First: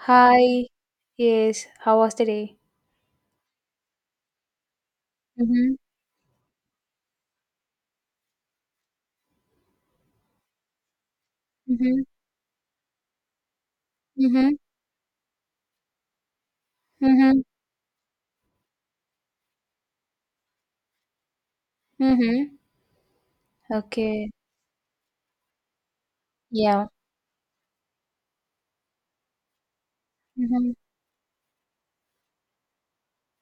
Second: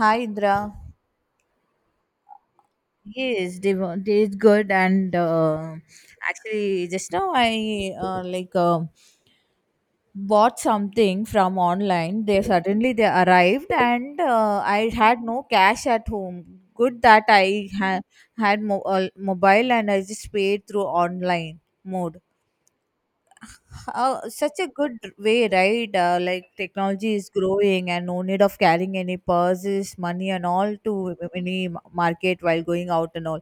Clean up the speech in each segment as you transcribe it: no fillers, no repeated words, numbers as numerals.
Hi, Indra. Hi. Yes. How was the day? Yes, they is good, and Mhm, actually just now I like bought something from mhm, online. They arrived, and mhm, I had no cash at home. Good that mhm, I had mobile, and I just paid through online mode. mhm. Okay. Such a good way, right? Like Yeah. technology is growing, and no need of carrying any purses, money, and Mhm, all to any market while going out and all.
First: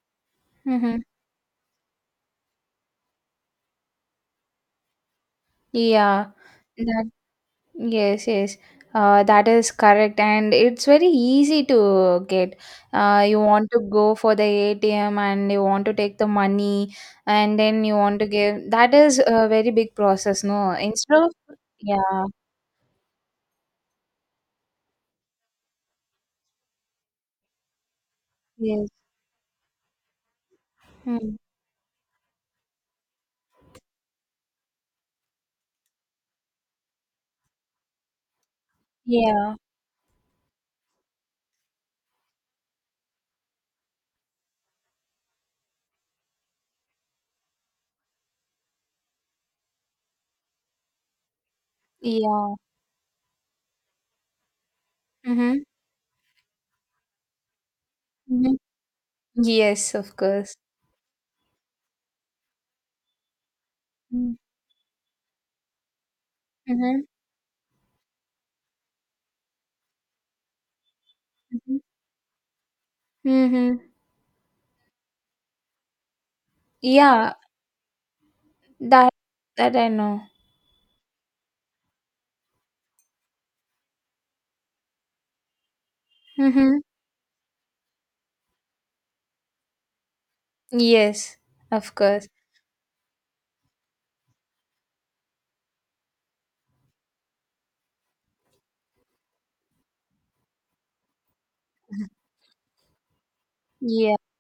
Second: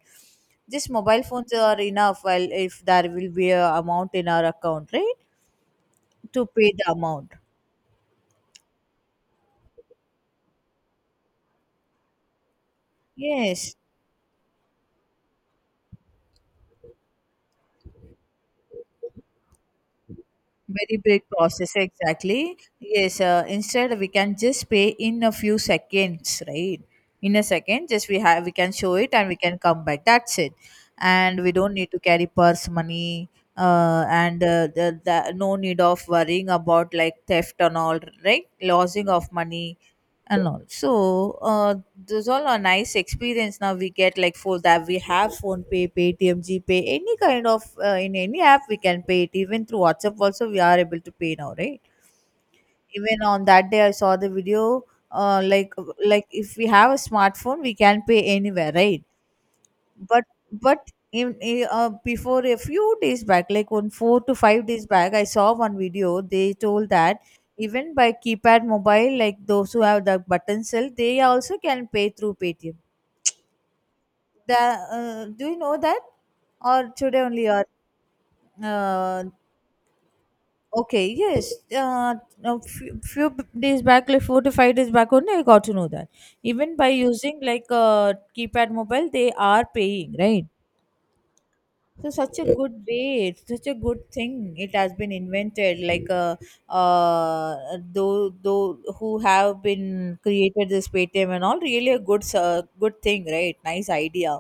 Just mhm. mobile phones are enough. While if there will be a amount in our account, right, Yeah. to pay the That, amount. yes, yes. That is correct, and it's very easy to get. You want Yes, to go for the ATM, and you want to take the money, and then you want to give. That is a very big process, no? very Instead big of process, yeah, exactly. Yes, instead we can just pay in a few seconds, right? In a second, just we can yes, show it and we can come back. That's it, mm. and we don't need to carry purse money. And the no need of worrying about, like, theft and all, right, losing of Yeah, money and all. So those all are nice experience. Now we get like for that we have phone pay, Paytm, GPay, any kind of in any app we can pay it. Even through WhatsApp also we are able to pay now, right? yeah. Even on that day I saw the video. Uh, Mhm, like like if we have a smartphone we can pay mhm. anywhere, right? Yes, of but course. but before a few days back, like on four to Mm. five days back, I saw one video. They told Mhm, that even by keypad mobile, like those who have the button cell, they also mhm, can pay through Paytm. mhm. Do you know that, or today Yeah, only? Or that uh, that I know. okay. Yes, a few days back, like 4 to 5 days back only, I got to know that even Mhm. by using like a keypad mobile, they are paying, right? Yes, of So course. such a good way, it's such a good thing. It has been invented, like, uh, though who have been created this Paytm and all. Really a good thing, right? Nice Yeah. idea,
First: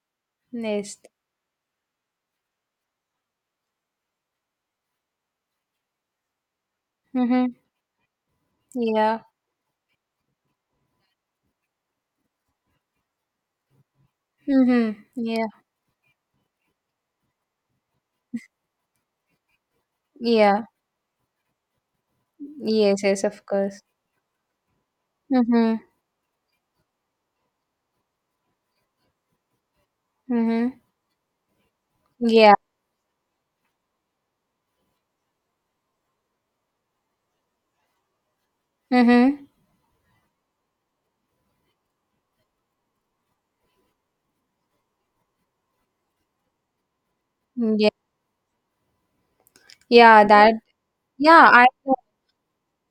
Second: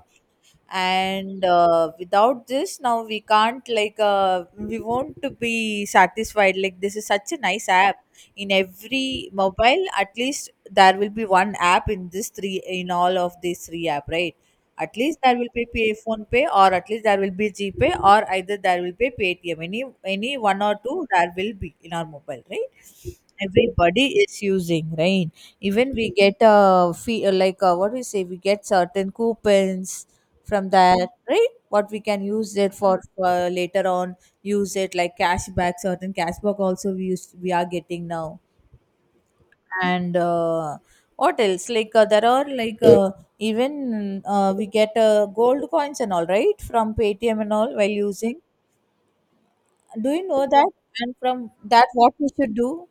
Yes. and without this now we can't, like, we won't to be satisfied, like this is such a Mhm. nice app. In Yeah. every mobile, at least there will be one app in this three, in all of these three app, right? At Mhm. least there Yeah. will be pay phone pay, or at least there will be gpay, or either there will be paytm. Any one Yeah. or two there will be in our mobile, Yes. right? Yes. Of course. Everybody is using, right? Mhm. Even we get a fee, like, what we say, we get certain coupons from Mhm. that, right, what we can Yeah. use it for later on. Use it like cashback. Certain cashback also we use, we are getting now. Mhm. And what else, like, there are, like, even we get gold coins and all, right, from Paytm and all Yeah. while using. Do Yeah. you know That. that? And Yeah. from I. that, what we should do?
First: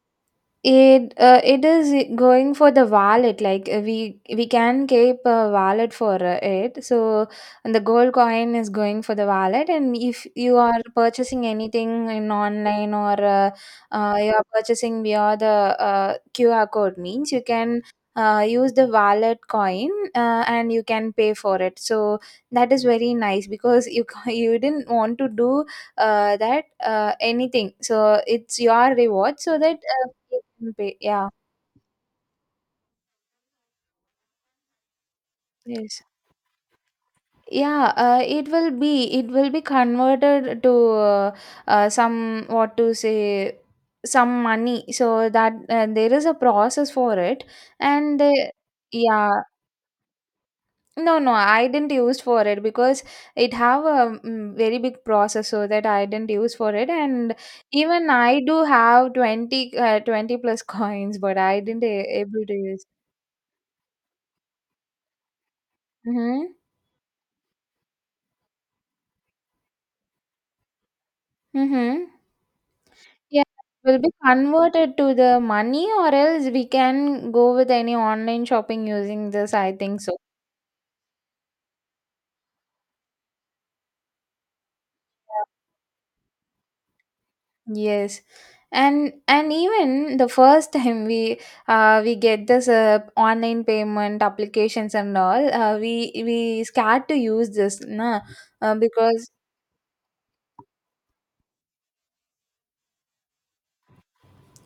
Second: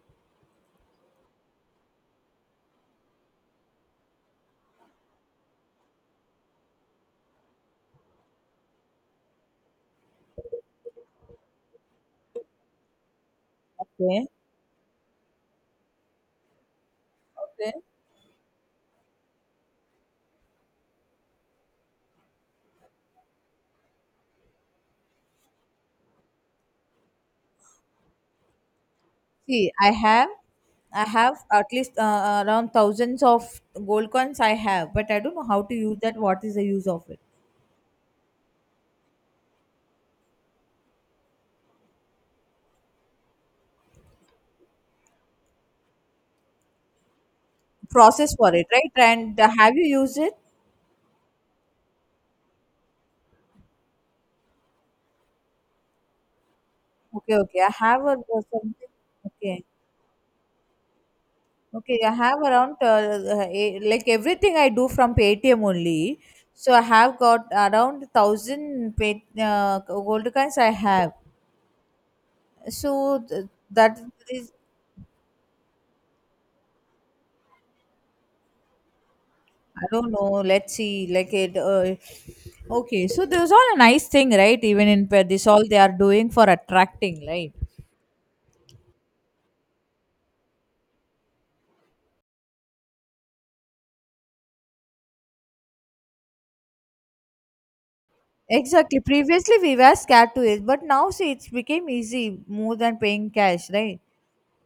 It is going for the wallet. Like, we can keep a wallet for it. So, and the gold coin is going for the wallet. And if you are purchasing anything in online or Okay, you are purchasing via the QR code means you okay. can use the wallet coin, and you can pay for it. So that is very nice because you didn't want to do that, anything. So it's your reward. So See, that. I have, Will be, I yeah. have at least, around thousands of gold coins. I have, but I don't know how to use Yes. that. What is the use of it? Yeah, it will be converted to uh, some, what to say, some money, so that there is a process for it, and Process they, for it, right? yeah, And have you used it? no, I didn't use for it because it have a very big process, so that I didn't use for it. And Okay, okay. I have even a, I do something. have Okay, 20, 20 plus coins, but I didn't okay. I a- have able to around use. Like everything I do from Paytm only. Mhm. So I have got around thousand gold coins. I have. Mhm. So Yeah, will that be is, converted to the money, or else we can go with any online shopping using this, I I think don't so. know. Let's see. Like it. Okay, so this is all a nice thing, right? Even in this, all they are doing for attracting, right? Yes. And even the first time we get this online payment applications and all, we scared to use this, na. Exactly. Because, Previously, we were scared to it, but now see, it's became easy more than paying cash, right?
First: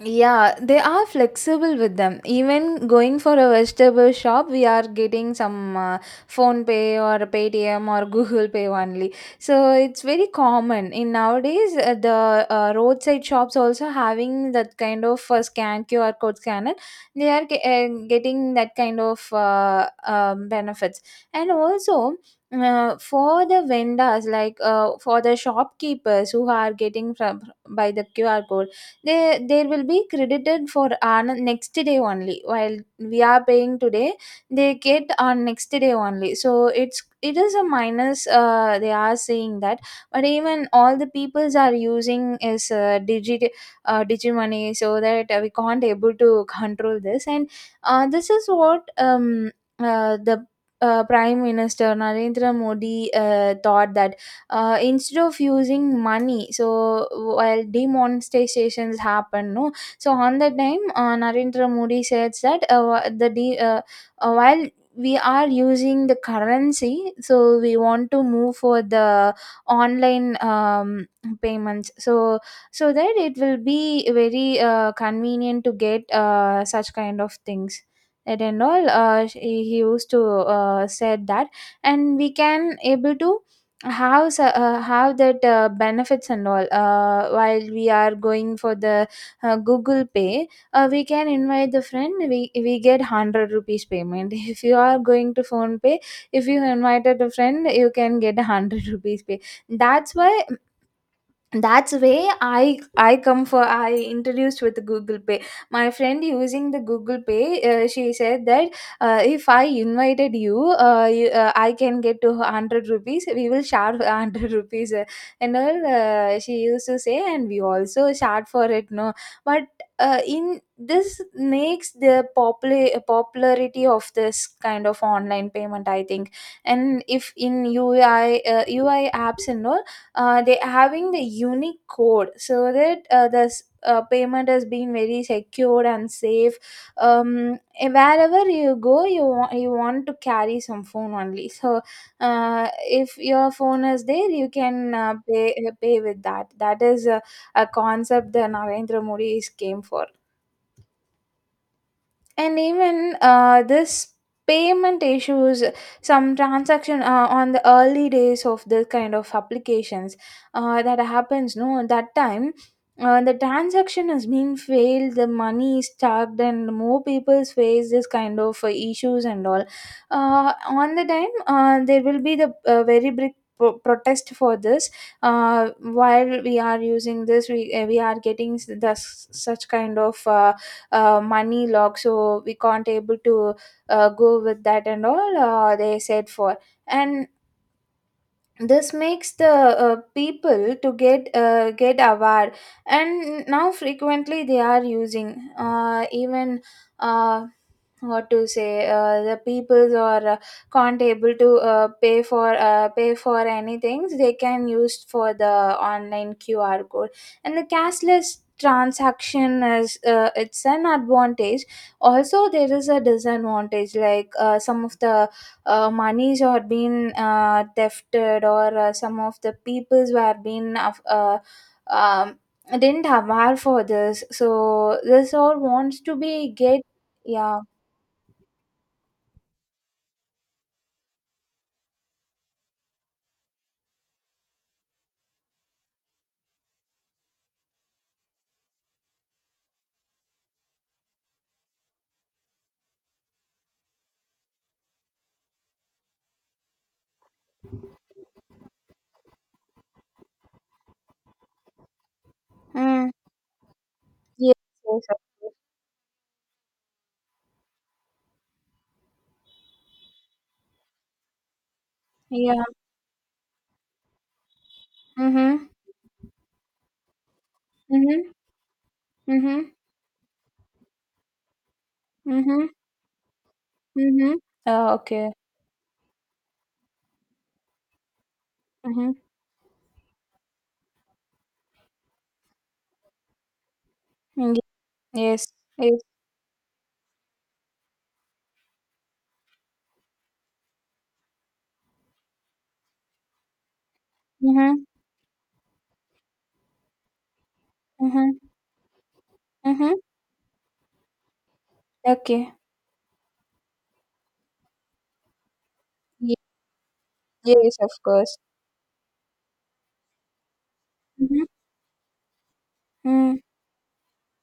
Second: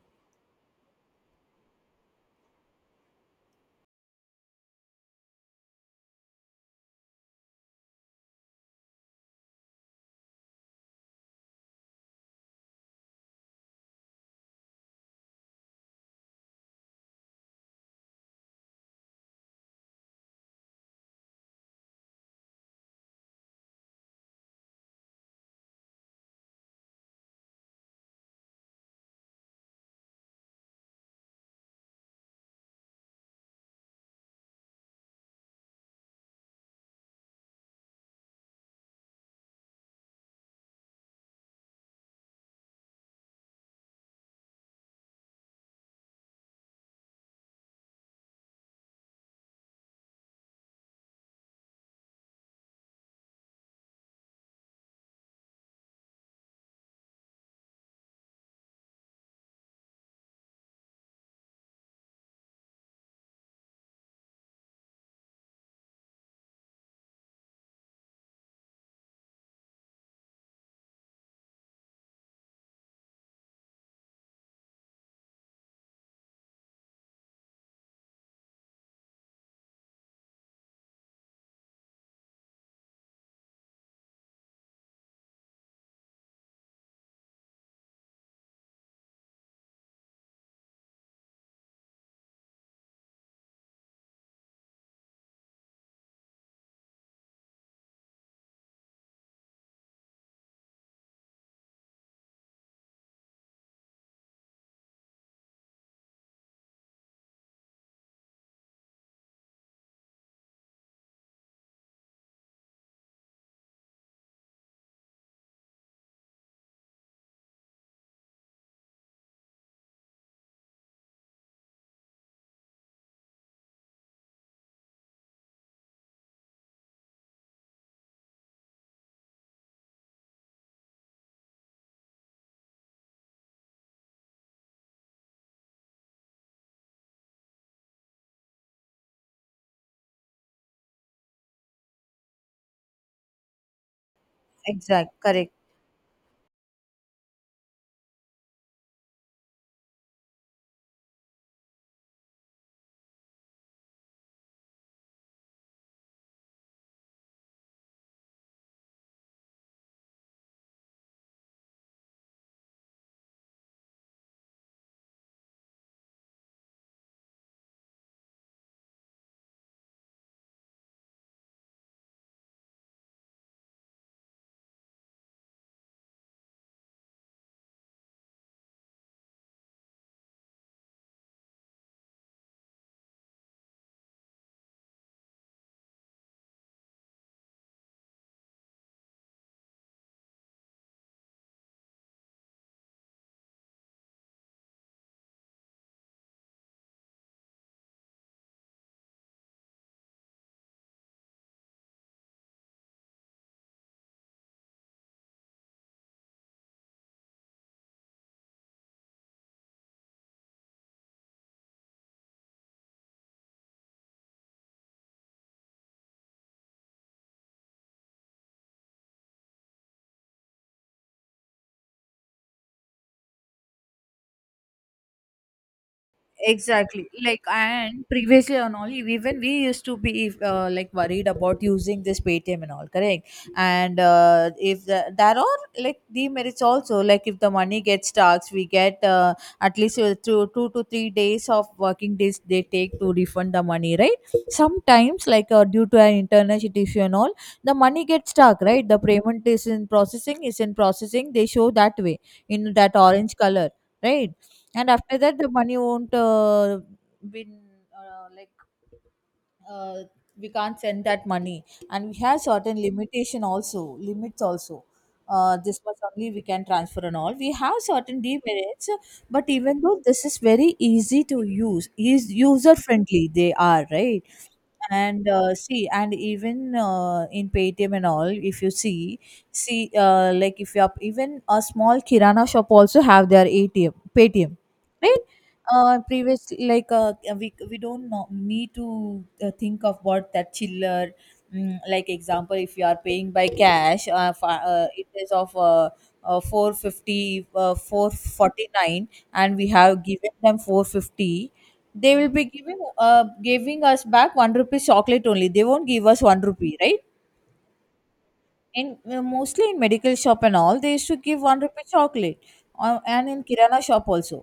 yeah, they are flexible with them. Even going for a vegetable shop, we are getting some Phone Pay or Paytm or Google Pay only. So it's very common in nowadays. The roadside shops also having that kind of scan QR code scanner. They are getting that kind of benefits, and also. For the vendors, like for the shopkeepers who are getting from by the qr code, they will be credited for on next day only, while we are paying today, they get on next day only. So it is a minus, they are saying that. But even all the peoples are using is, digit, digimony, so that we can't able to control this. And this is what, the Prime Minister Narendra Modi thought that, instead of using money. So while demonstrations happen, no, so on the time, Narendra Modi says that, while we are using the currency, so we want to move for the online, payments, so that it will be very convenient to get such kind of things, and all, he used to, said that, and we can able to, how that benefits and all, while we are going for the Google Pay, we can invite the friend, we get 100 rupees payment if you are going to Phone Pay, if you invited a friend, you can get 100 rupees pay. That's why, that's way I come for, I introduced with the Google Pay. My friend using the Google Pay, she said that, if I invited you, you, I can get to 100 rupees, we will share 100 rupees, and all, she used to say, and we also shared for it, no. But, in this makes the popularity of this kind of online payment, I think. And if in UI apps and all, they having the unique code, so that, payment has been very secure and safe. And wherever you go, you want to carry some phone only. So, if your phone is there, you can, Exact. Correct. Pay with that. That is a concept that Narendra Modi is came for. And even this payment issues, some transaction on the early days of this kind of applications, that happens, no, at that time, the transaction is being failed, the money is stuck, and more people face this kind of issues and all. On the time, there will be the very big protest for this, while we are using this, we are getting, s- thus such kind of, money lock, so we can't able to go with that and all, they said for. And this makes the people to get, aware, and now frequently they are using, even uh, what to say, the peoples or, can't able to, pay for anything, they can use for the online qr code. And the cashless transaction is, it's an advantage. Also there is a disadvantage, like, some of the monies are being thefted, or some of the peoples were being, um, didn't have war for this, so this all wants to be get. Exactly. Like, Yeah. and previously on all, even we used to be like worried about using this Paytm and all, correct? And if there are like demerits also, like if the money gets stuck, we get at least two to three days of working days they take to refund the money, right? Sometimes, like, due to an internal issue and all, the money gets stuck, right? The payment is in processing, is in processing. They show that way in that Mm. orange color, right, Yes, and yes, of after that the course. money won't, been, like, uh, we can't send that money, and we have Yeah. certain limitation also, limits also, Mm-hmm. this much only we can transfer and all. We have certain Mm-hmm. demerits, but Mm-hmm. even though this is very easy to use, is Mm-hmm. user friendly, they are, right? Mm-hmm. Oh, And okay. See, and even in Paytm and all, if you Mm-hmm. see, like if you are even a small Kirana shop also have their ATM, Ye- Paytm, right? yes. Yes. Previous, like, we don't know, need to think of what that chiller. Mm, like example, if you are paying by cash, Mm-hmm. It is of 450, Mm-hmm. 449, and we Mm-hmm. have given them 450. They will be Okay. Giving us back one rupee chocolate only, they won't give us Ye- one rupee, right? yes, of course. in Mostly in medical shop and all, they used to give Mm-hmm. one rupee chocolate, and Mm. in kirana shop also.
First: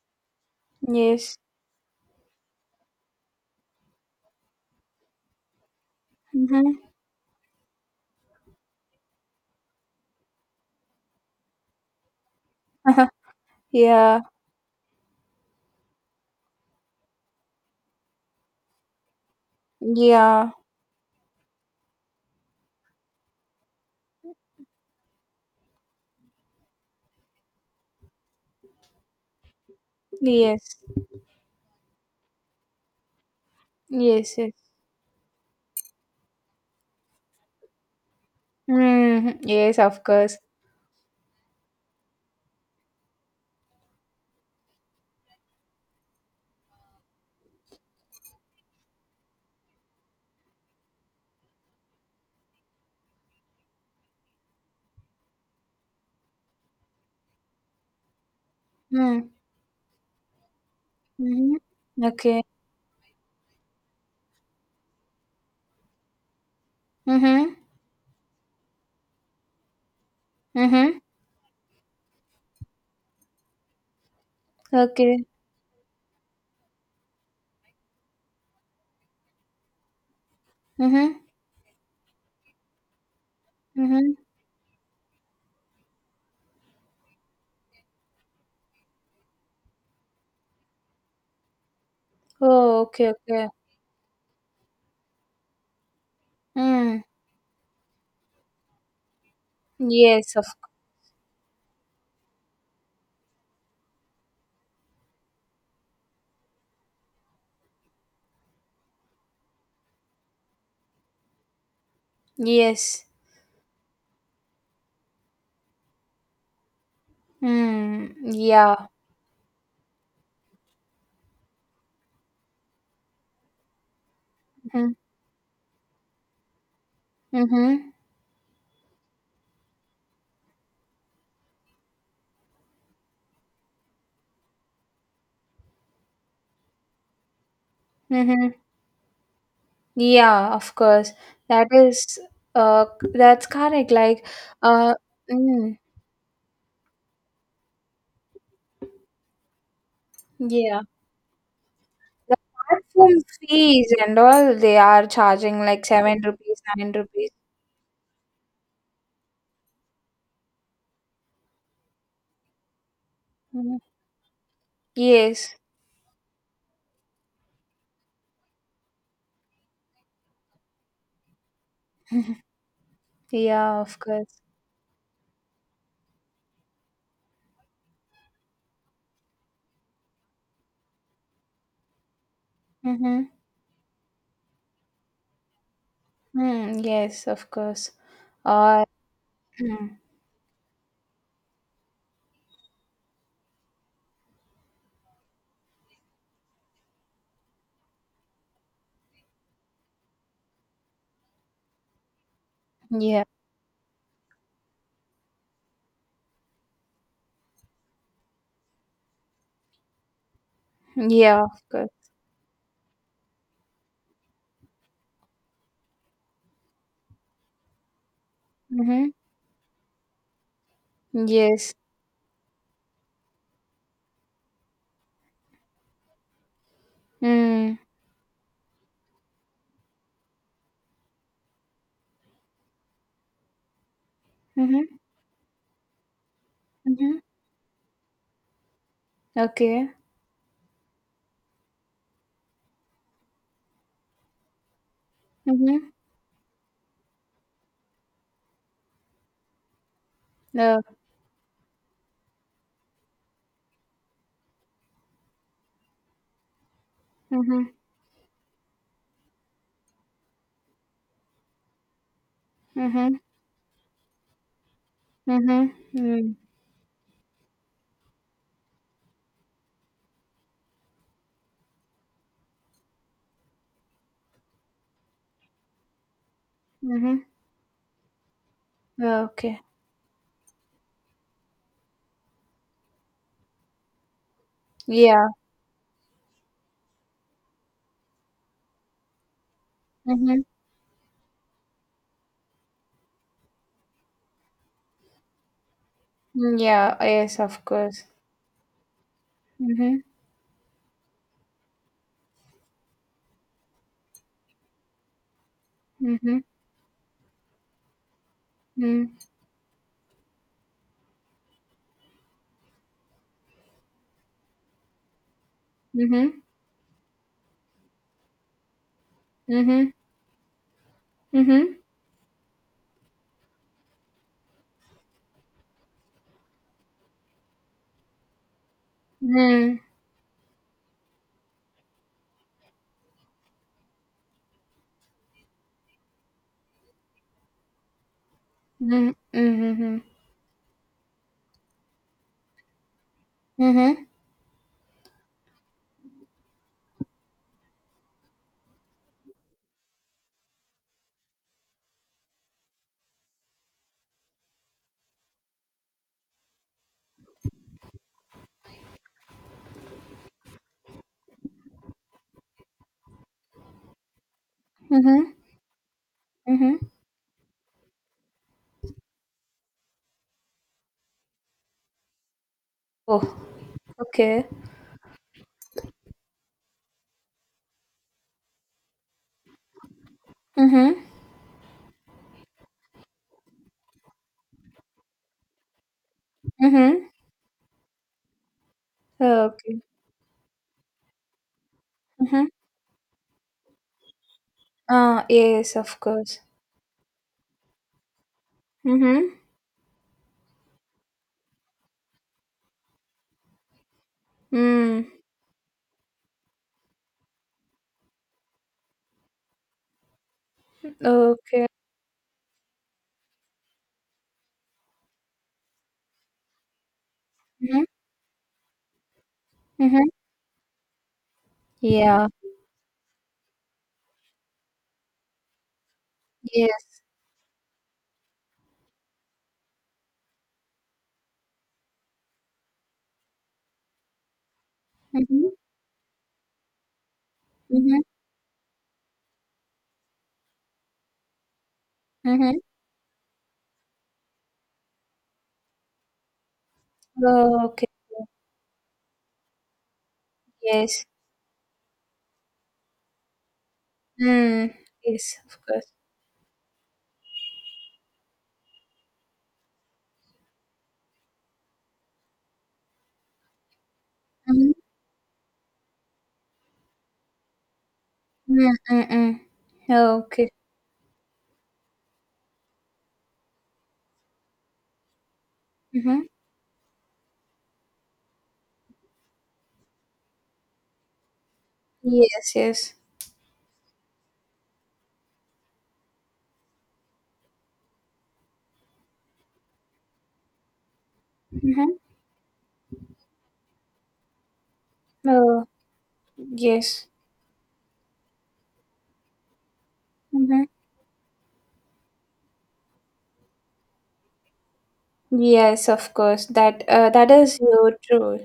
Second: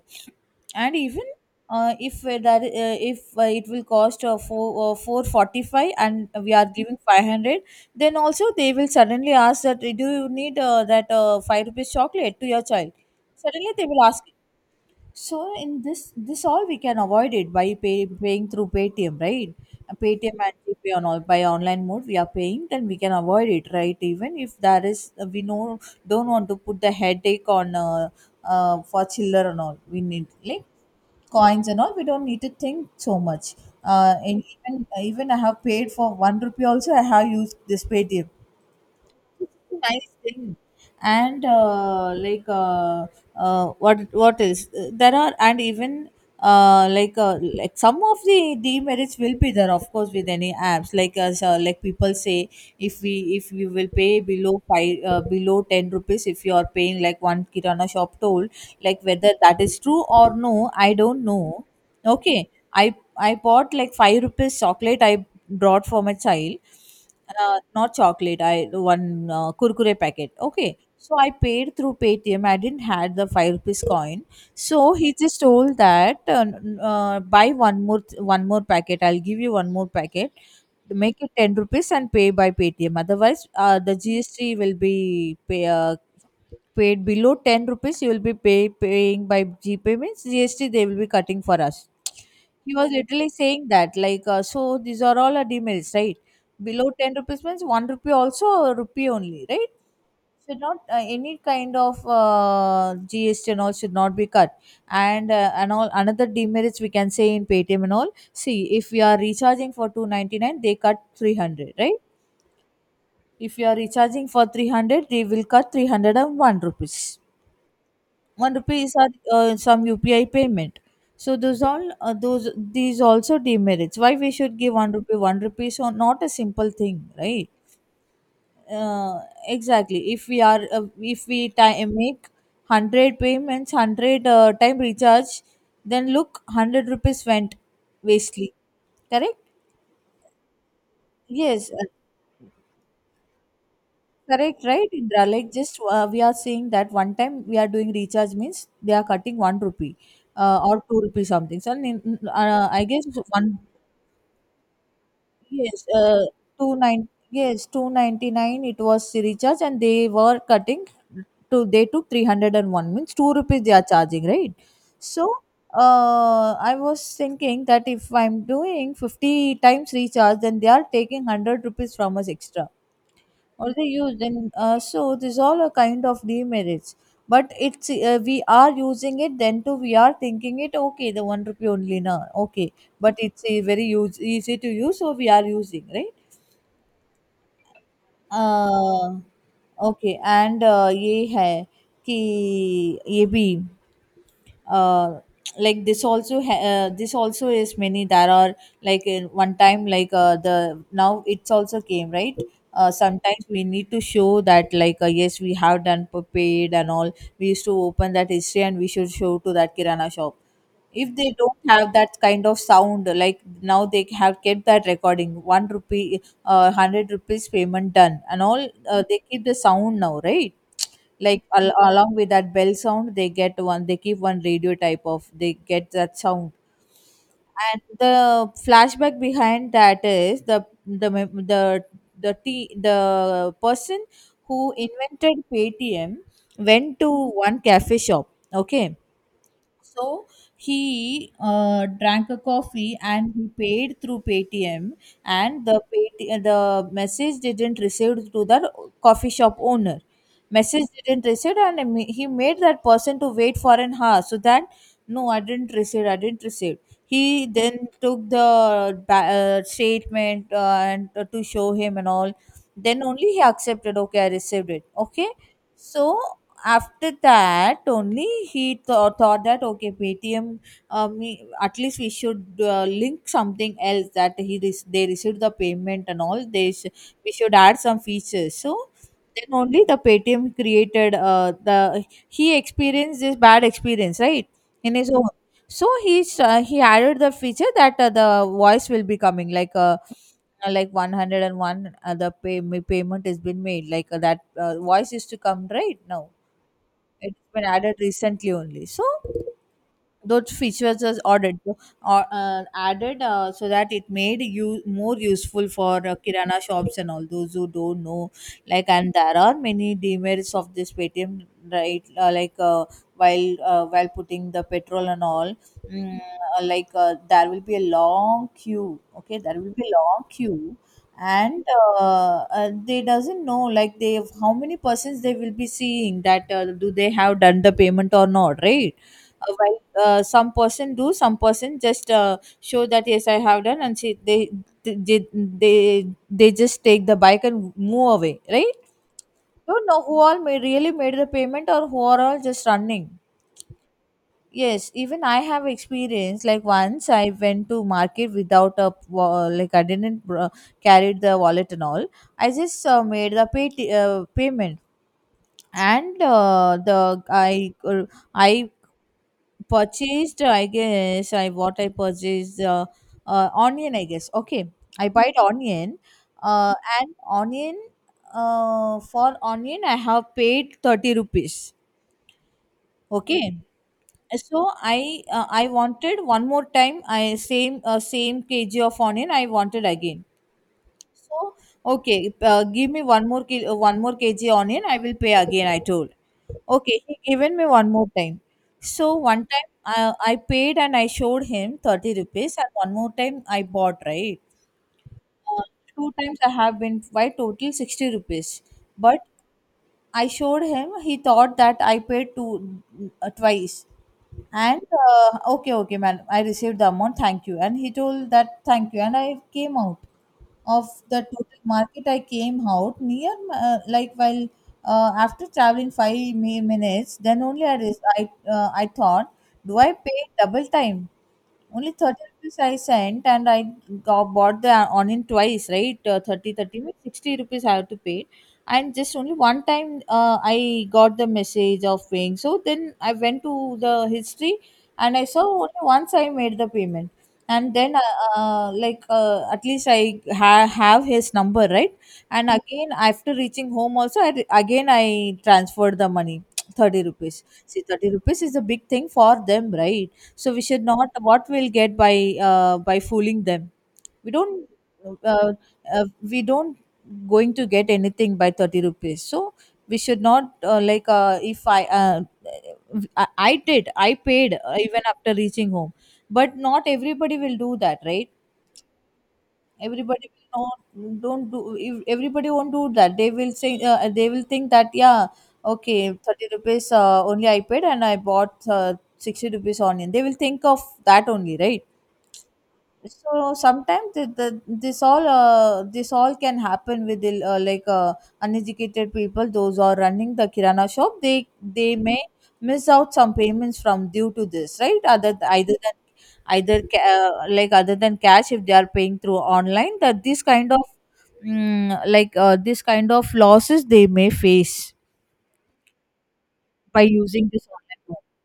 And even Yes. If that, if it will cost 4 445 and we are Mm-hmm. giving 500, then also they will suddenly ask that, do you need that 5 rupees chocolate to your child? Suddenly they will Yeah. ask. So in this all we can avoid it by paying through Paytm, right? Paytm Yeah. and GPay on all by online mode we are paying, then we can avoid it, right? Even if there is, we know, don't want to put the headache on, for chiller and all. We need like Yes. coins and all. We don't need to think so much. Uh, Yes, and yes. even even I have paid for 1 rupee also. I have used this Paytm. Mhm. Yes, of Nice course. thing. And like, what else? There are and even like, like some of the demerits will be there, of course, with any apps, like as like people say, if we will pay below five, below 10 rupees, if you are paying like one kirana shop toll, like Mm. whether that is true or no, I don't know. Mhm. Okay. Okay, i I bought like 5 rupees chocolate, I brought for my child. Mhm. Not chocolate. I one Kurkure packet. Okay. Mhm. So I paid through Paytm. I didn't had the 5 rupees coin. So he Okay. just told that, buy one more packet. I'll give you one more packet. Make Mhm. it 10 rupees and pay by Paytm. Otherwise, the Mhm. GST will be paid below 10 rupees. You will be paying by GPay means GST. They will be cutting for us. He Oh, was okay, literally okay. saying that, like, so these are all our demerits, right? Below Mm. 10 rupees means 1 rupee also, or rupee only, right? Yes, of Should not, any kind of GST and all should not be cut. And And all another demerits we can say in Paytm and all. See, if we are recharging for 299, they cut 300, right? yes. If you are recharging for 300, they will cut three hundred and one rupees Mm. one Yeah. rupees or some UPI payment. So those all, those these also demerits. Why we should give one Mhm. rupee one rupee? So not a simple thing, right? Mhm. Uh, exactly. If we time make 100 payments, hundred time recharge, then look, 100 rupees went Mhm. wastely. Correct? Yeah, of course. That Yes. is, uh that's correct. Like, Correct, right, uh Indra? Like mm, just we are seeing that one time we are doing recharge means they are cutting 1 rupee, or yeah. 2 rupees something. So The I guess it's platform one. fees and all they are charging, Yes, like, 7 rupees, two nine nine, rupees. yes, 299 it was the recharge, and they were cutting to they took 301 means 2 rupees they Mm-hmm. are charging, right. So Yes. I was thinking that if I'm doing 50 times recharge, then they are taking 100 rupees from us extra, or Yeah, they of use course. then so these all are kind of demerits. But it's we are using it, then too we are thinking it okay, the one rupee only now, okay. But Mm-hmm. it's a very use, easy to use, so we are using, right? Mm, yes, of course. Uh, uh, mm, okay, and ये है कि ये भी, uh, like this also this also is many, there are like in one time, like the now it's also came, right? Yeah. Sometimes we need to show that, like yes, we have done paid and all. We used to open that history and we should show to that kirana shop. If they Yeah, don't of course. have that kind of sound, like now they have kept that recording, one rupee 100 rupees payment done and all, Mm-hmm. they keep the sound now, right? Like Yes. along with that bell sound, they get one. They keep one radio type of. They get that sound. Mm. And the flashback behind that is the mem- the t- the person who Mm-hmm. invented Paytm went to Mm-hmm. one cafe shop. Okay, Okay. so he drank a coffee and he paid through Paytm, and Mm-hmm. The message didn't receive to the coffee shop owner. Uh, Message didn't receive, and he made that person to wait for an hour, so that no, I didn't receive, I didn't receive. He mm-hmm. then took the statement and to show him and all. Then Mm-hmm. only he accepted. Okay, I received it. Okay, Mm-hmm. so Mm. after that only he thought that okay, Paytm, at least we should link something else, that they received the payment and all Mm-hmm. we should add some features. So then Okay. only the Paytm created, the he experienced this bad experience, right, in his own. Yeah. So he added the feature that the voice will be coming, Mm-hmm. Like 101, payment has been made, like that voice is to come right now. Yeah, It's yes, of been added course. recently only. So Mm-hmm. those features was added, so, or added, so that it made you more useful for Mm-hmm. kirana shops and all those who don't know. Like, Mm. and there are many demerits of this Paytm, right? Like while putting the petrol and all. mm, Mm-hmm. Like there will be a long queue, okay, there will be Mm-hmm. a long queue. And Mm-hmm. They doesn't know, like they, how many persons they will be seeing that do they have done the payment or not, right? Mm. uh, some person do, some person just show that yes, I have done, and see they they they just take the bike and move away, right? Mm-hmm. Don't Mm-hmm. know who all may really made the payment, or who are all just running. Mm-hmm. Yes, even I have experience. Like once I went to market without a wa- like I didn't br- carried the wallet and all. I just made payment, and the I purchased, I guess. I, what I purchased, onion, I guess, okay. I Mm-hmm. bought onion, uh, Mm-hmm. and onion, for onion I have paid 30 rupees, Oh, okay. okay. So I wanted one more time, I, same same kg of onion I wanted again. Mm-hmm. So, okay, give me one more kg onion. I will pay again, I told. Okay, Mm-hmm. he given me one more time. So one time Okay. I paid and I showed him 30 Mm-hmm. rupees, and one more time I bought, right? Ah, Uh, yes, of Two times course. I have been by, total 60 rupees, but Mm-hmm. I showed him. He thought that I paid two twice. And Mm. Okay, okay, madam, I received the amount, thank you. And he told that thank you. And I came out of the total Okay. market. I came out near, like while after traveling minutes, then only Mm-hmm. I thought, do I Mm-hmm. pay double time? Only 30 Yeah. rupees I sent, and I got, bought the onion twice, right? 30, thirty means Yes. 60 rupees I have to pay. And just only one time, I got the message of paying. So then I went to the history, and I saw Mm-hmm. only once I made the payment. And then, Mm-hmm. At least I have his number, right? And Mm-hmm. again, after reaching home also, I, again, I transferred the money 30 rupees. See, Okay. 30 rupees is a big thing for them, right? So we should Yes. not, what we'll get by fooling them? we don't Mm. Yes, uh, of course. uh, we don't going to get anything by 30 rupees. So we should not, like if I paid Mm-hmm. Even after reaching home. But not everybody will do that, right? Mm-mm. Everybody Okay. will not don't do. If everybody won't do that, they will say, they will think that yeah, okay, Mm-hmm. 30 rupees, only I paid and I bought, 60 rupees onion, they will think of that only, right? Yes, yes. So sometimes this all, this all can happen with like uneducated people, those who are running the kirana shop, they Mm-hmm. they may miss out some payments from, due to this, right? Other, Oh, either than either ca- yes. Like other than cash, if they are paying through online, that this Mm-hmm. kind of, like this kind of losses they may face Yes, of course. By That using is this your online true.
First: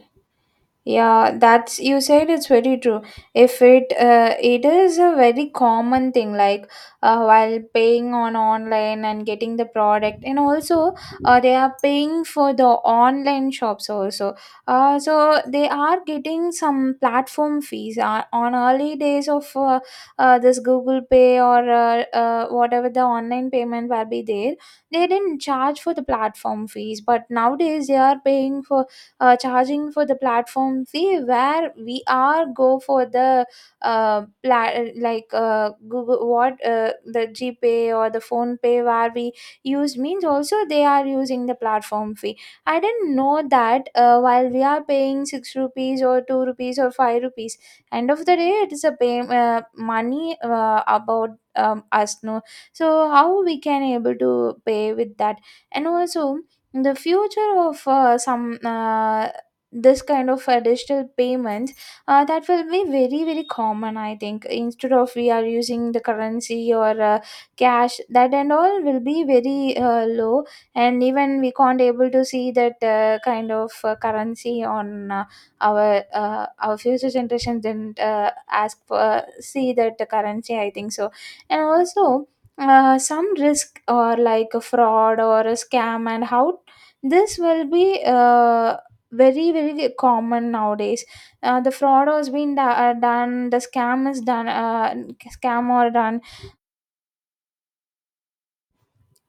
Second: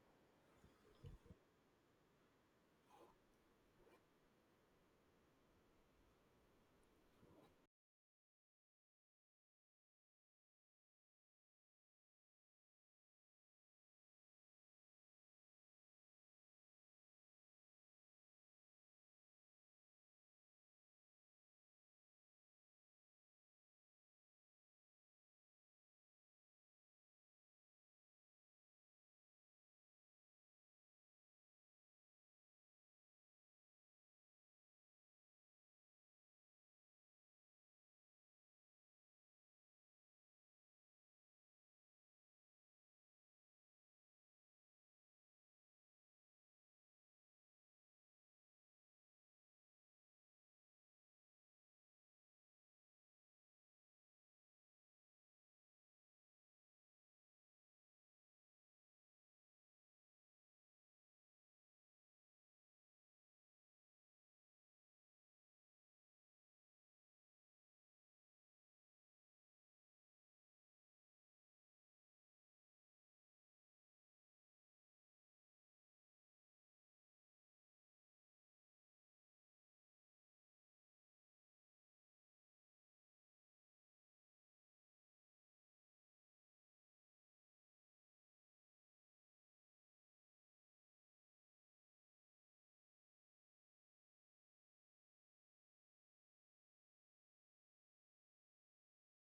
Yeah, that's you said it's very true. If it It is a very common thing, like, while paying on online and getting the product, and also, they are paying for the online shops also. So they are getting some platform fees, on early days of, this Google Pay, or, whatever the online payment will be there. They didn't charge for the platform fees, but nowadays they are paying for, charging for the platform fee, where we are go for the, uh, pla- like, Google, what the GPay or the Phone Pay where we use means also they are using the platform fee. I didn't know that, while we are paying 6 rupees or 2 rupees or 5 rupees, end of the day it is a, pay money, about, us, no. So how we can able to pay with that. And also the future of, some this kind of digital payments, that will be very very common, I think, instead of we are using the currency or, cash, that and all will be very low. And even we can't able to see that kind of currency on, our future generations didn't ask for, see that the currency, I think so. And also, some risk or like a fraud or a scam, and how this will be very very common nowadays. The fraud has been, done, the scam is done, scam or done.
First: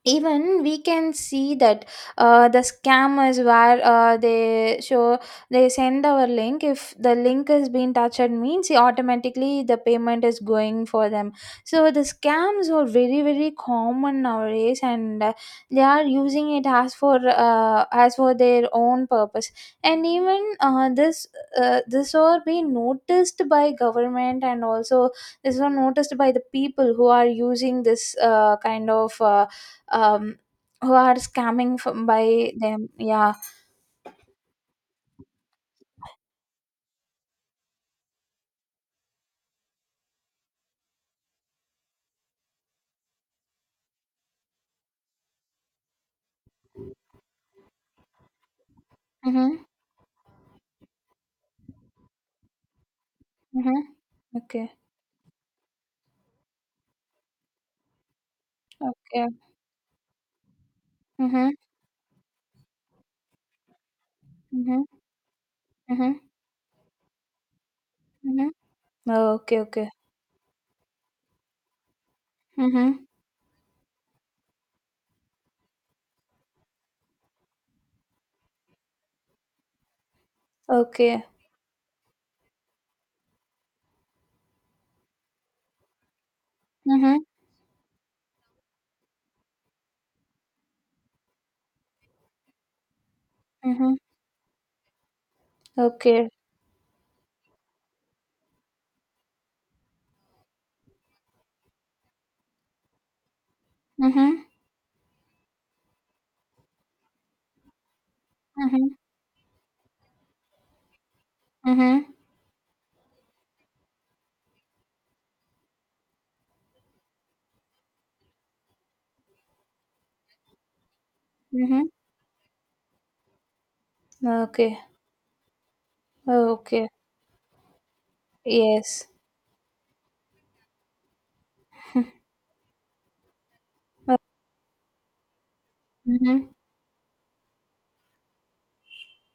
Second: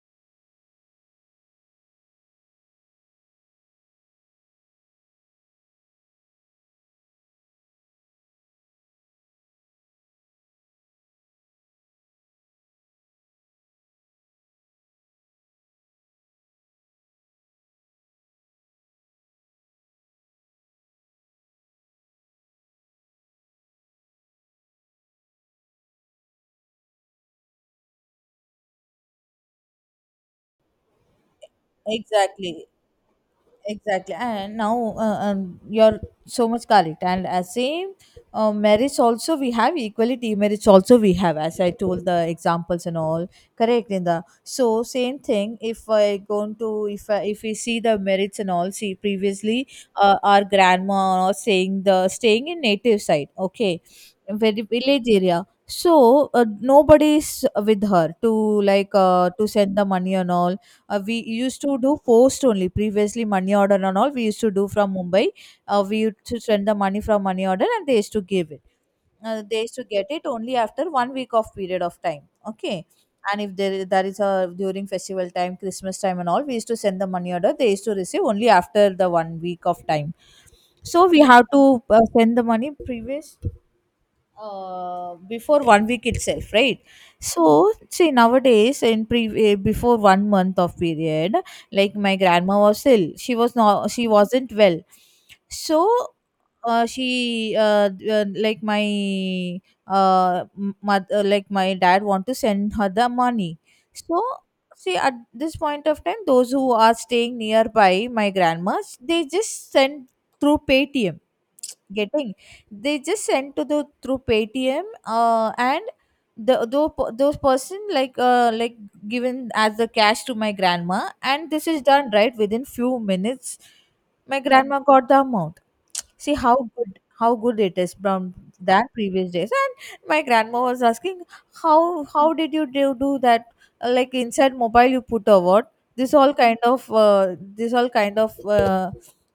Even we can see that, the scammers where, they show, they send our link. If the link has been touched means automatically the payment is going for them. So the scams are very very common nowadays, and they are using it as for, as for their own purpose. And even, this are being noticed by government, and also this are noticed by the people who are using this kind of, um, who are scamming mode. from by Exactly, them. Yeah. exactly, and now, you're so much correct, and as same, marriage also we have, equality marriage also we have, as I told the examples and all, correct in the, so same thing. If I go to, if we see the merits and all, see previously, Mhm. Our grandma was saying, the staying in native side, okay, Mhm. very Okay. village area. So nobody is with her to, like Okay. To send the money and all. We Mhm. used to do post only. Previously, money order and all we used to do Mhm. from Mumbai. We Mhm. used to send the money from money order, and they used to give Mhm. it. They Okay. used to Okay. get it only after one week of period of time, okay. Mhm. And if there, that is a during festival time, Christmas time, and all, we used to send the money order. They used to receive only after the one week of time. So we Okay. have to send the money previous, before one week itself, right? Mhm. So see, nowadays, before one month of period, like my grandma was ill, she was not, Mhm. she wasn't well. So Okay. She like mother, like my dad want to send her the money. So Mhm. see, at this point of time, those who are staying nearby my Mhm. grandma's, they just send through Paytm, Mhm. getting, they just send to the, through Paytm, and the those, those person, like given as the cash to my grandma, and this is Mhm. done right within few minutes. My Okay. grandma got the amount. See how Okay. good, how good it is from that Yes. previous days. And my grandma was asking how, do that. Like inside mobile you put a what, this all Mhm. kind of uh, this all kind of,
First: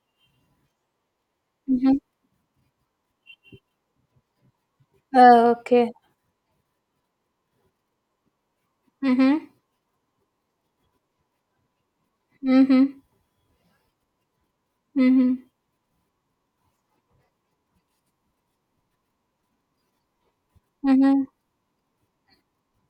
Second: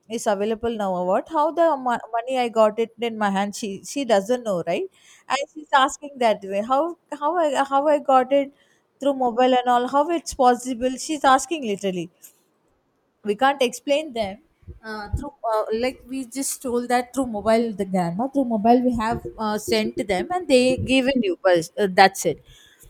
is available now or what, how the Mhm. money I got it in my hand? She doesn't know, right? And she's Okay. asking that way, how i how I got it through Mhm. mobile and all, how it's possible, she's asking literally. Mhm. We can't explain them, through, Mhm. Like we just told that through mobile, the grandma, through mobile we have sent to them, and they given Mhm. you, but that's it.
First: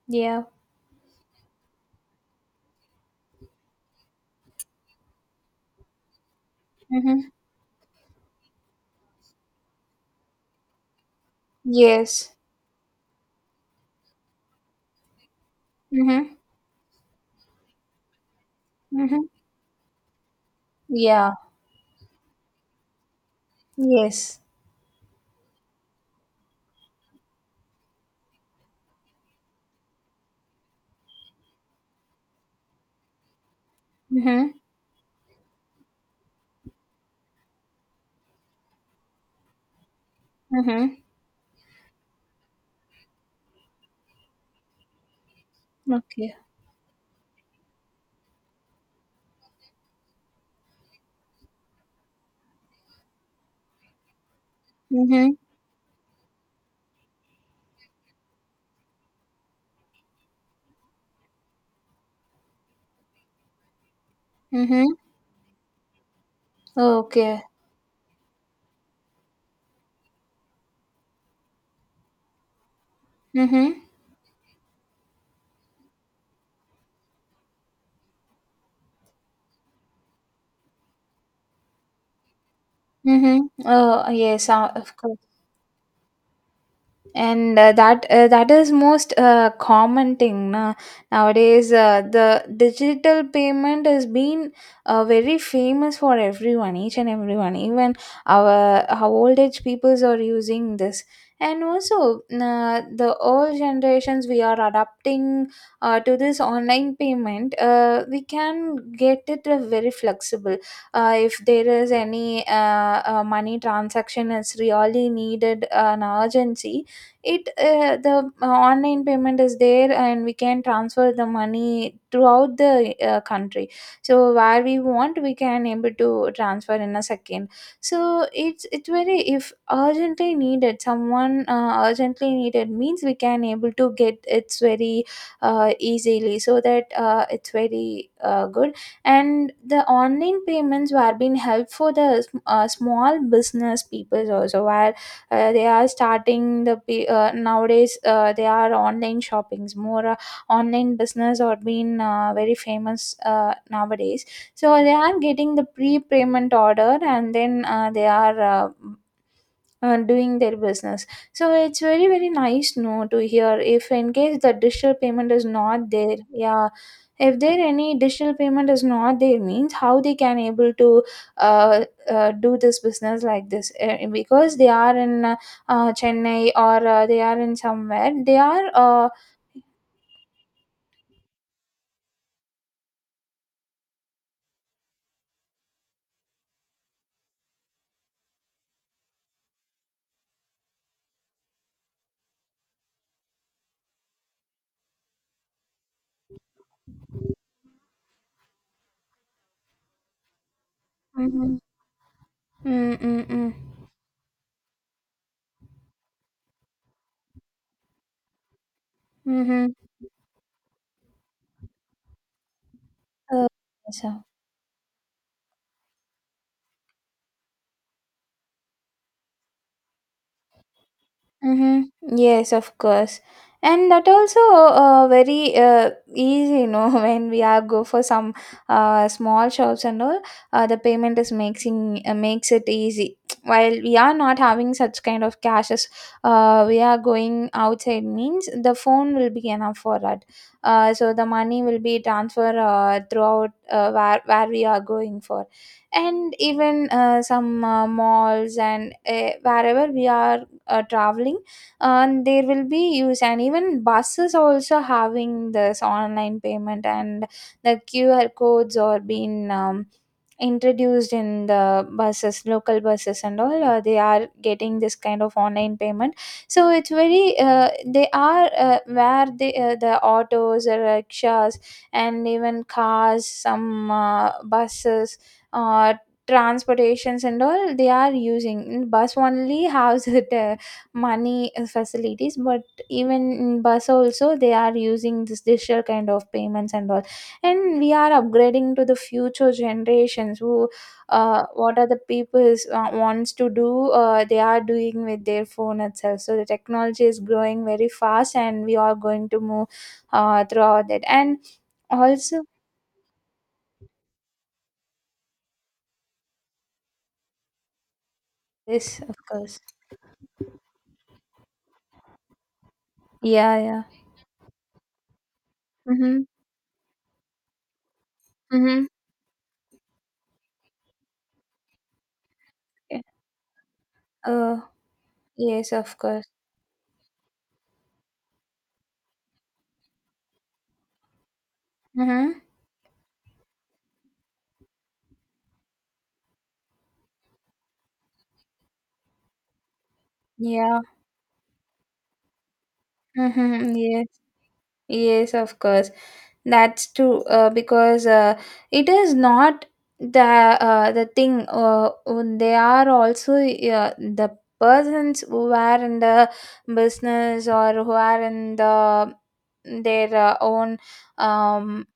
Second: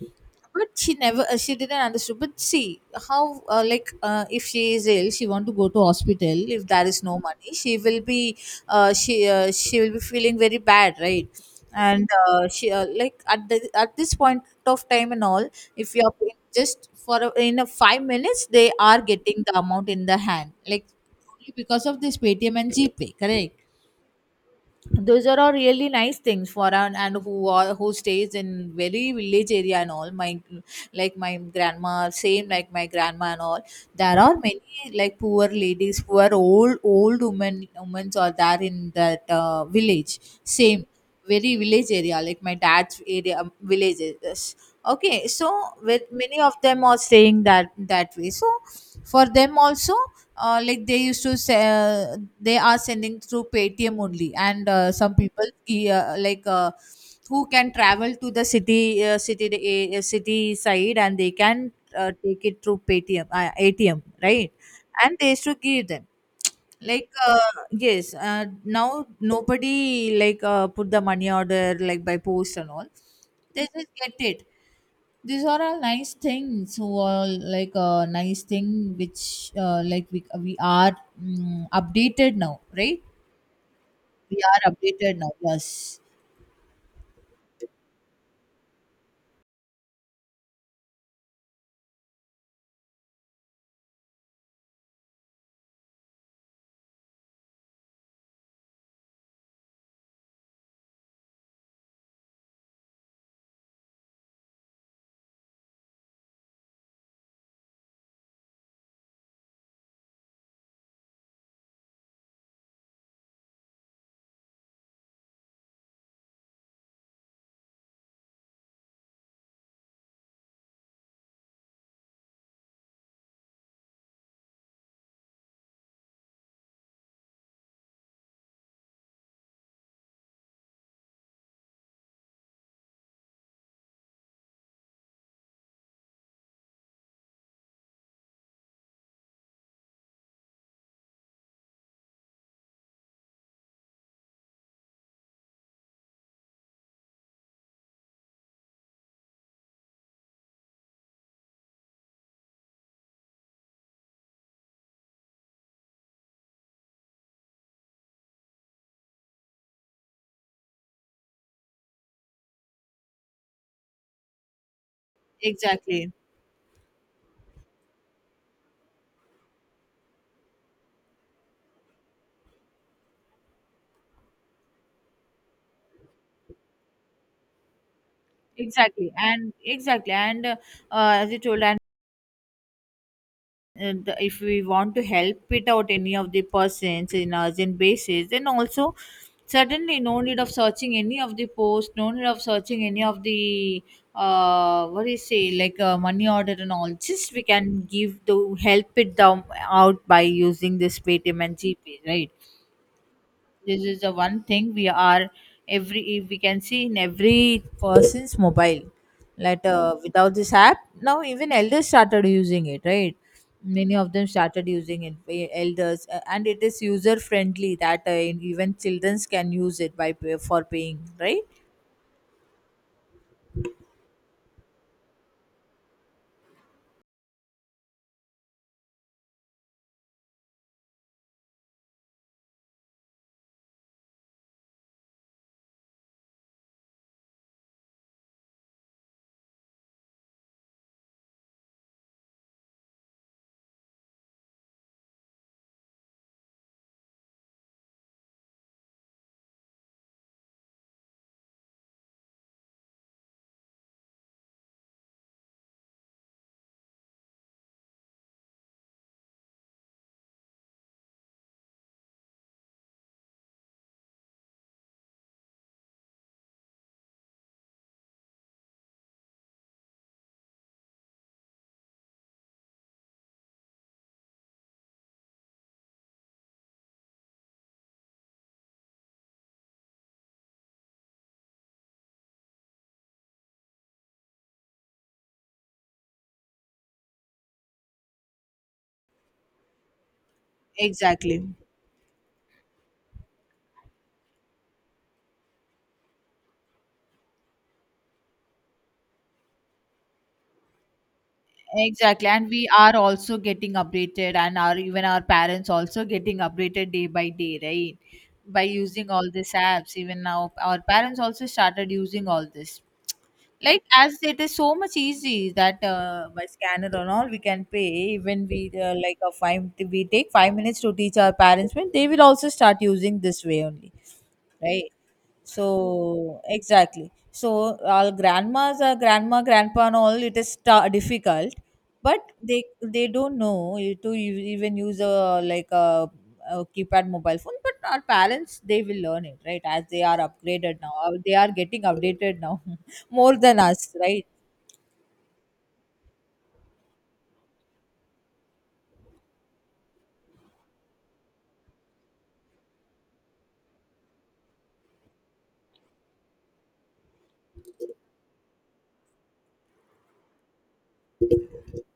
Yeah. But she never, she didn't understood. But see how, like if she is ill, she want to go to hospital, if there is no Mhm. money she will be, she will be feeling very bad, right? And Yes. She like at the, at this point of time and all, if you are Mhm. paying just for in a 5 minutes, they are Mhm. getting the amount in the hand, like, Yeah. only because of this Paytm and GPay, correct? Yes. Those are all really nice things for an, and who are, who stays in very village area and all. My, like my grandma, same like my grandma and all, there are Mhm. many like poor ladies, poor old old women women are there in that village, same Mhm. very village area, like my dad's area, villages, okay. So with Okay. many of them are staying that that way. So for them also, like they used to say they are sending through Paytm only, and some Mhm. people like who can travel to the city, city side, and they can take it through Paytm, ATM, right? Mhm. And they used to give them. Like, Okay. yes, now nobody like put the money order like by post and all, they Mhm. just get it. These are all nice things, who are like a nice thing which, like we are updated now, right? Mhm. Oh, We yes, are of updated course. now, yes. And that that is most common thing na. Nowadays the digital payment has been very famous for everyone, each and everyone. Even our old age peoples are using this, and also the old generations, we are adapting to this online payment. We can get it very flexible. If there is any money transaction is really needed, an urgency, it the online payment is there and we can transfer the money throughout the country. So where we want, we can able to transfer in a second. So it's very, if urgently needed someone, urgently needed means, we can able to get it's very easily, so that it's very good. And the online payments were being helpful for the small business people also, where they are starting the nowadays they are online shoppings more, online business are being very famous nowadays. So they are getting the pre-payment order and then they are uh, doing their business. So it's very very nice no to hear. If in case the digital payment is not Exactly, there, yeah, if there any digital payment is not there means, how they can able to do this business like this? Because they are in Chennai, or they are in somewhere, they are exactly. And exactly, and as you told, and the, if we want to help it out any of the persons in urgent basis, then also, certainly no need of searching any of the post, no need of searching any of The what do you say, like, money order and all, just we can give to help it down out by using this Paytm and mm-hmm. GP, right? Mm-hmm. This is the one thing we are, every we can see in every person's mobile. Like, Mm-hmm. Without this app now even elders started using it, right? Uh, Many of so them started using it, elders, and it is user friendly. That even children can use it by for paying, right? Mm-hmm. Yes, of course. And that also very easy, you know, when we are go for some small shops and all, the payment is making, makes it easy. While we are not having such kind of cashes, we are going outside means the phone will be enough for that. So the money will be transferred throughout, where we are going for, and even some malls, and wherever we are traveling, and there will be use. And even buses also having this online payment, and the QR codes are being introduced in the buses, local buses and all. They are getting this kind of online payment. So it's very, they are where the autos, rickshaws, and even cars, some buses, uh, transportations and all, they are using. Bus only has it money facilities, but even in bus also they are using this digital kind of payments and all. And we are upgrading to the future generations, who Exactly. what are the people's wants to do, they are doing with their phone itself. So the technology is growing very fast and we are going to move throughout that, and Exactly, also and we are also getting updated, and our, even our parents also getting updated day by day, right? By yes using of all these course. apps, even now our parents also started using all this. Yeah, Like yeah. as it is so much easy that, Mm-hmm. By scanner and all we can pay. Even we, Mm-hmm. Like a five, we take 5 minutes to teach our parents, when they will also start Yeah. using this way only, uh right? yes, of course. So exactly. So our grandmas, our grandma, grandpa, and all, it is difficult, but Mm-hmm. they don't know you to even use a, like a keypad mobile phone. But our parents, they will learn it, right? As they are upgraded Yeah. now, uh, they are getting updated now, more than Mm-hmm. us, Yes. right? Yes, of course. That's true, because it is not the the thing. When they are also the persons who are in the business, or who are in the their own um,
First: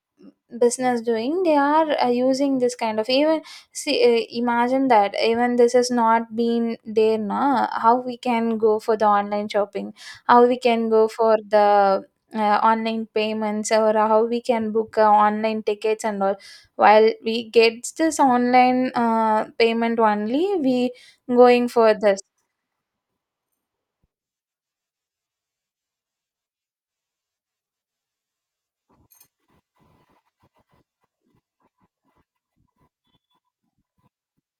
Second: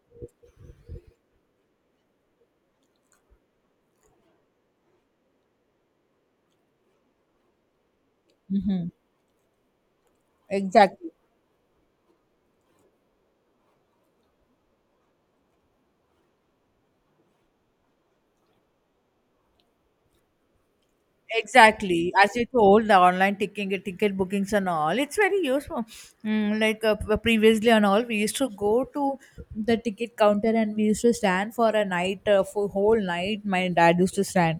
business doing, they are using this kind of. Even see, imagine that even this has not been there, na, how we can go Mm-hmm. for the online shopping? How we can go Exactly. for the online payments, or how we can book online tickets and all? While we get this online payment only we going for Exactly, this. as you told, the online ticket bookings and all, it's very useful. Mm, like, previously and all, we used to go to the ticket counter and we used to stand for a night, for whole night. My dad used to stand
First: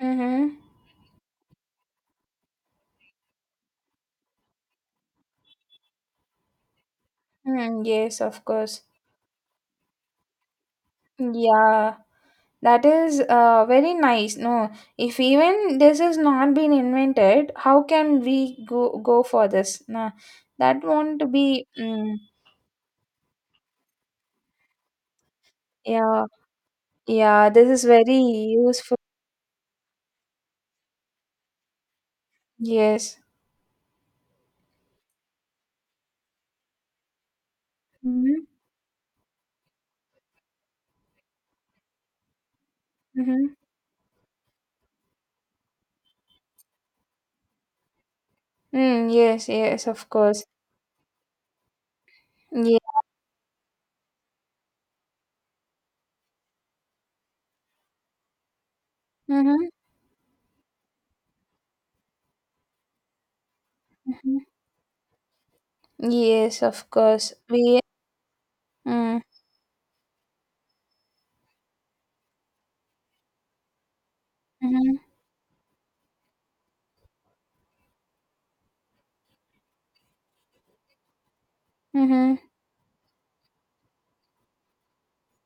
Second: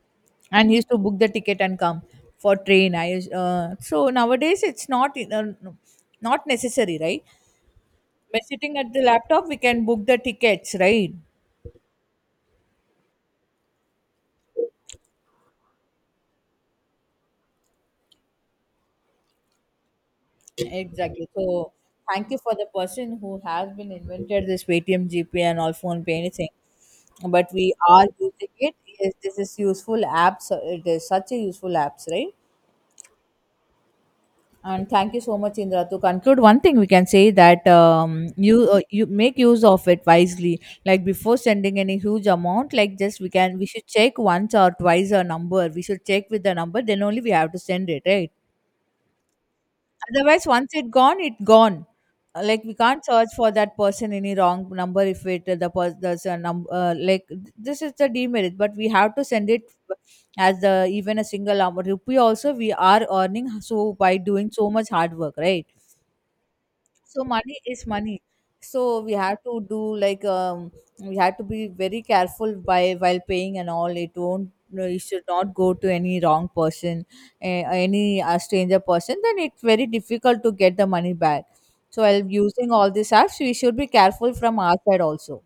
Mm-hmm. and he used to book the ticket and come for train. So nowadays it's not necessary, right? Mm, yes By of sitting course. at the laptop, we can book the tickets, right? Yeah, that is very nice no. If even this has not been invented, how can we go for this, nah? That Exactly. won't be, So mm, thank you for the person who has been invented this Paytm, GP and all, phone pay, yeah, anything. But yeah, this we is are very using it. useful. Yes, this is useful apps. So it is such a useful apps, right? Yes. And thank you so much, Indra. To conclude, one thing we can say that, Mm-hmm. you, you make use of it wisely. Like before sending any huge amount, like, just we Mm-hmm. can we should check once or twice a number. We should check with the number, then only we have to send it, right? Mm, yes, yes, of course. Otherwise, once it gone, it gone. Like we Yeah. can't search for that person, any wrong number. If it, the person, there's a number, like, this is the demerit, but we have to send it. Mm-hmm, As the even a single, rupee also we are earning, so by mm-hmm. doing so much hard work, right? Yes, of So course. money is We. money. So we Mm, have to do like, we have to be very careful by while paying and all. It won't, no, you mm-hmm, should not go to any wrong person, any, stranger person, then it's very difficult to get the money back. So while mm-hmm. using all these apps, we should be careful from our side also.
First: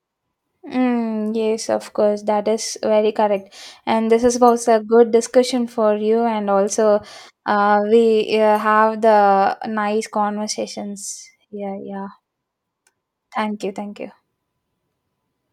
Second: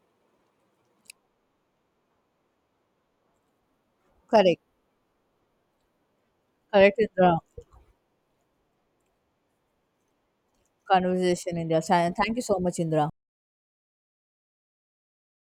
Mm, yes, of course. That is very correct. And this is Correct. also a good discussion for you, and Correct, also, Indra. we have the nice conversations. Conversation, Yeah, Indra. yeah. Thank you so much, Indra. Thank you, thank you.